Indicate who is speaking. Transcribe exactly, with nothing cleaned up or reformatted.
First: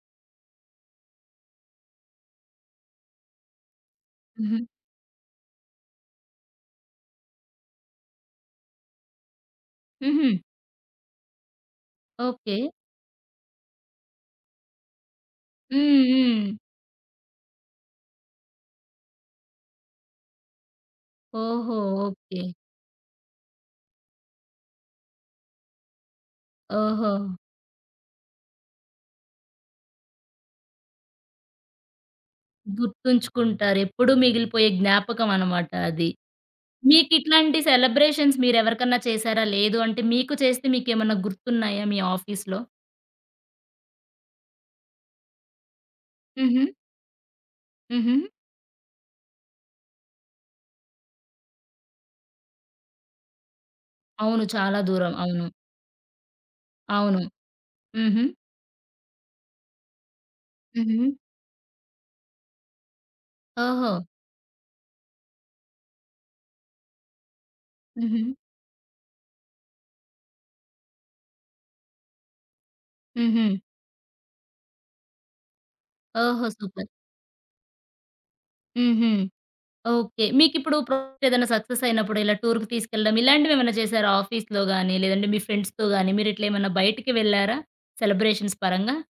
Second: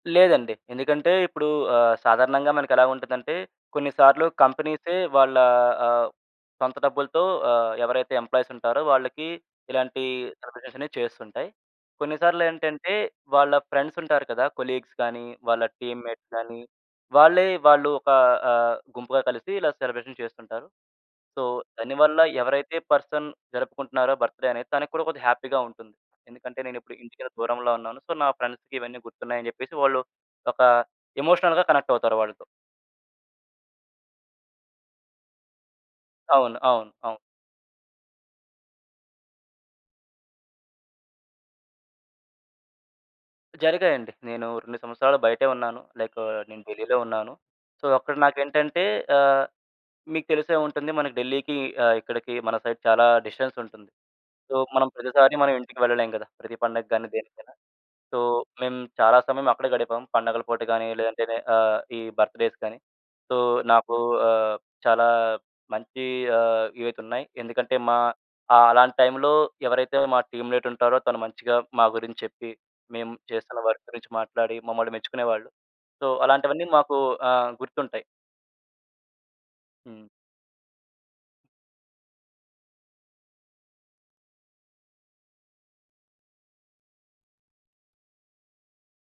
Speaker 1: లేదండి. ఎందుకంటే, ఇప్పుడు ఆహ్, సాధారణంగా మనకెలా ఉంటదంటే, కొన్నిసార్లు
Speaker 2: హుహు.
Speaker 1: కంపెనీసె వాళ్ళ ఆహ్, సొంత డబ్బులతో ఆహ్, ఎవరైతే ఎంప్లాయీసుంటారో వాళ్ళకి, ఇలాంటి
Speaker 2: హుహు.
Speaker 1: సెలబ్రేషనే చేస్తుంటాయి.
Speaker 2: ఓకే.
Speaker 1: కొన్నిసార్లేంటంటే, వాళ్ళ ఫ్రెండ్స్ ఉంటారు కదా, కొలీగ్స్ గాని, వాళ్ళ
Speaker 2: హ్మ్.
Speaker 1: టీమ్‌మేట్స్
Speaker 2: హ్మ్.
Speaker 1: గాని వాళ్ళే వాళ్ళు ఒక ఆహ్, గుంపుగా కలిసి ఇలా సెలబ్రేషన్ చేస్తుంటారు. సో,
Speaker 2: ఓహో!
Speaker 1: దానివల్ల
Speaker 2: ఓకే.
Speaker 1: ఎవరైతే పర్సన్ జరుపుకుంటున్నారో బర్త్‌డే అనేది తనకి కూడా కొద్దిగా హ్యాపీ‌గా ఉంటుంది. ఎందుకంటే, నేనిప్పుడు ఇంటికి
Speaker 2: ఓహో!
Speaker 1: దూరంలో ఉన్నాను. సో, నా ఫ్రెండ్స్‌కివన్నీ గుర్తున్నాయి అని చెప్పేసి, వాళ్ళు ఒక ఎమోషనల్‌గా కనెక్ట్ అవుతారు వాళ్ళతో.
Speaker 2: గుర్తుంచుకుంటారెప్పుడు మిగిలిపోయే జ్ఞాపకం అన్నమాట అది.
Speaker 1: అవును. అవును. అవును.
Speaker 2: మీకిట్లాంటి సెలబ్రేషన్స్ మీరెవరికన్నా చేసారా? లేదు అంటే మీకు చేస్తే మీకెమన్నా గుర్తున్నాయా మీ ఆఫీస్‌లో?
Speaker 1: జరిగాయండి. నేను రెండు సంవత్సరాలు బయటే ఉన్నాను. లైకు నేను
Speaker 2: హుహు.
Speaker 1: ఢిల్లీలో ఉన్నాను. సో,
Speaker 2: హుహు.
Speaker 1: అక్కడ నాకేంటంటే ఆహ్, మీకు తెలిసే ఉంటుంది. మనకి ఢిల్లీకి ఆహ్, ఇక్కడికి మన సైడ్ చాలా డిస్టెన్స్ ఉంటుంది.
Speaker 2: అవును.
Speaker 1: సో,
Speaker 2: చాలా
Speaker 1: మనం
Speaker 2: దూరం
Speaker 1: ప్రతిసారి
Speaker 2: అవును.
Speaker 1: మనం ఇంటికి వెళ్ళలేము కదా. ప్రతి పండగ్గాని
Speaker 2: అవును.
Speaker 1: దేనికైనా. సో,
Speaker 2: హుహు.
Speaker 1: మేము చాలా సమయం అక్కడే గడిపాం. పండగల పూట గాని,
Speaker 2: హుహు.
Speaker 1: లేదంటే నే ఆహ్, ఈ బర్త్‌డేస్ గాని, సో, నాకు
Speaker 2: ఓహో!
Speaker 1: ఆహ్, చాలా మంచి ఆహ్, ఇవైతే ఉన్నాయి. ఎందుకంటే, మా
Speaker 2: హుహు.
Speaker 1: ఆహ్, అలాంటి టైంలో ఎవరైతే మా టీమ్‌మేట్ ఉంటారో తను మంచిగా మా గురించి చెప్పి, మేము చేస్తున్న
Speaker 2: హుహు.
Speaker 1: వర్క్ గురించి మాట్లాడి మమ్మల్ని మెచ్చుకునేవాళ్ళు. సో,
Speaker 2: ఓహో!
Speaker 1: అలాంటివన్నీ
Speaker 2: సూపర్.
Speaker 1: మాకు ఆహ్, గుర్తుంటాయి.
Speaker 2: హుహు.
Speaker 1: హ్మ్.
Speaker 2: ఓకే. మీకిప్పుడు ప్రాజెక్టేదైనా సక్సెస్ అయినప్పుడు ఇలా టూర్‌కి తీసుకెళ్ళడం, ఇలాంటివేమన్నా చేసారా ఆఫీస్‌లో గాని, లేదంటే మీ ఫ్రెండ్స్‌తో గాని, మీరిట్లెమన్నా బయటికి వెళ్లారా? సెలబ్రేషన్స్ పరంగా?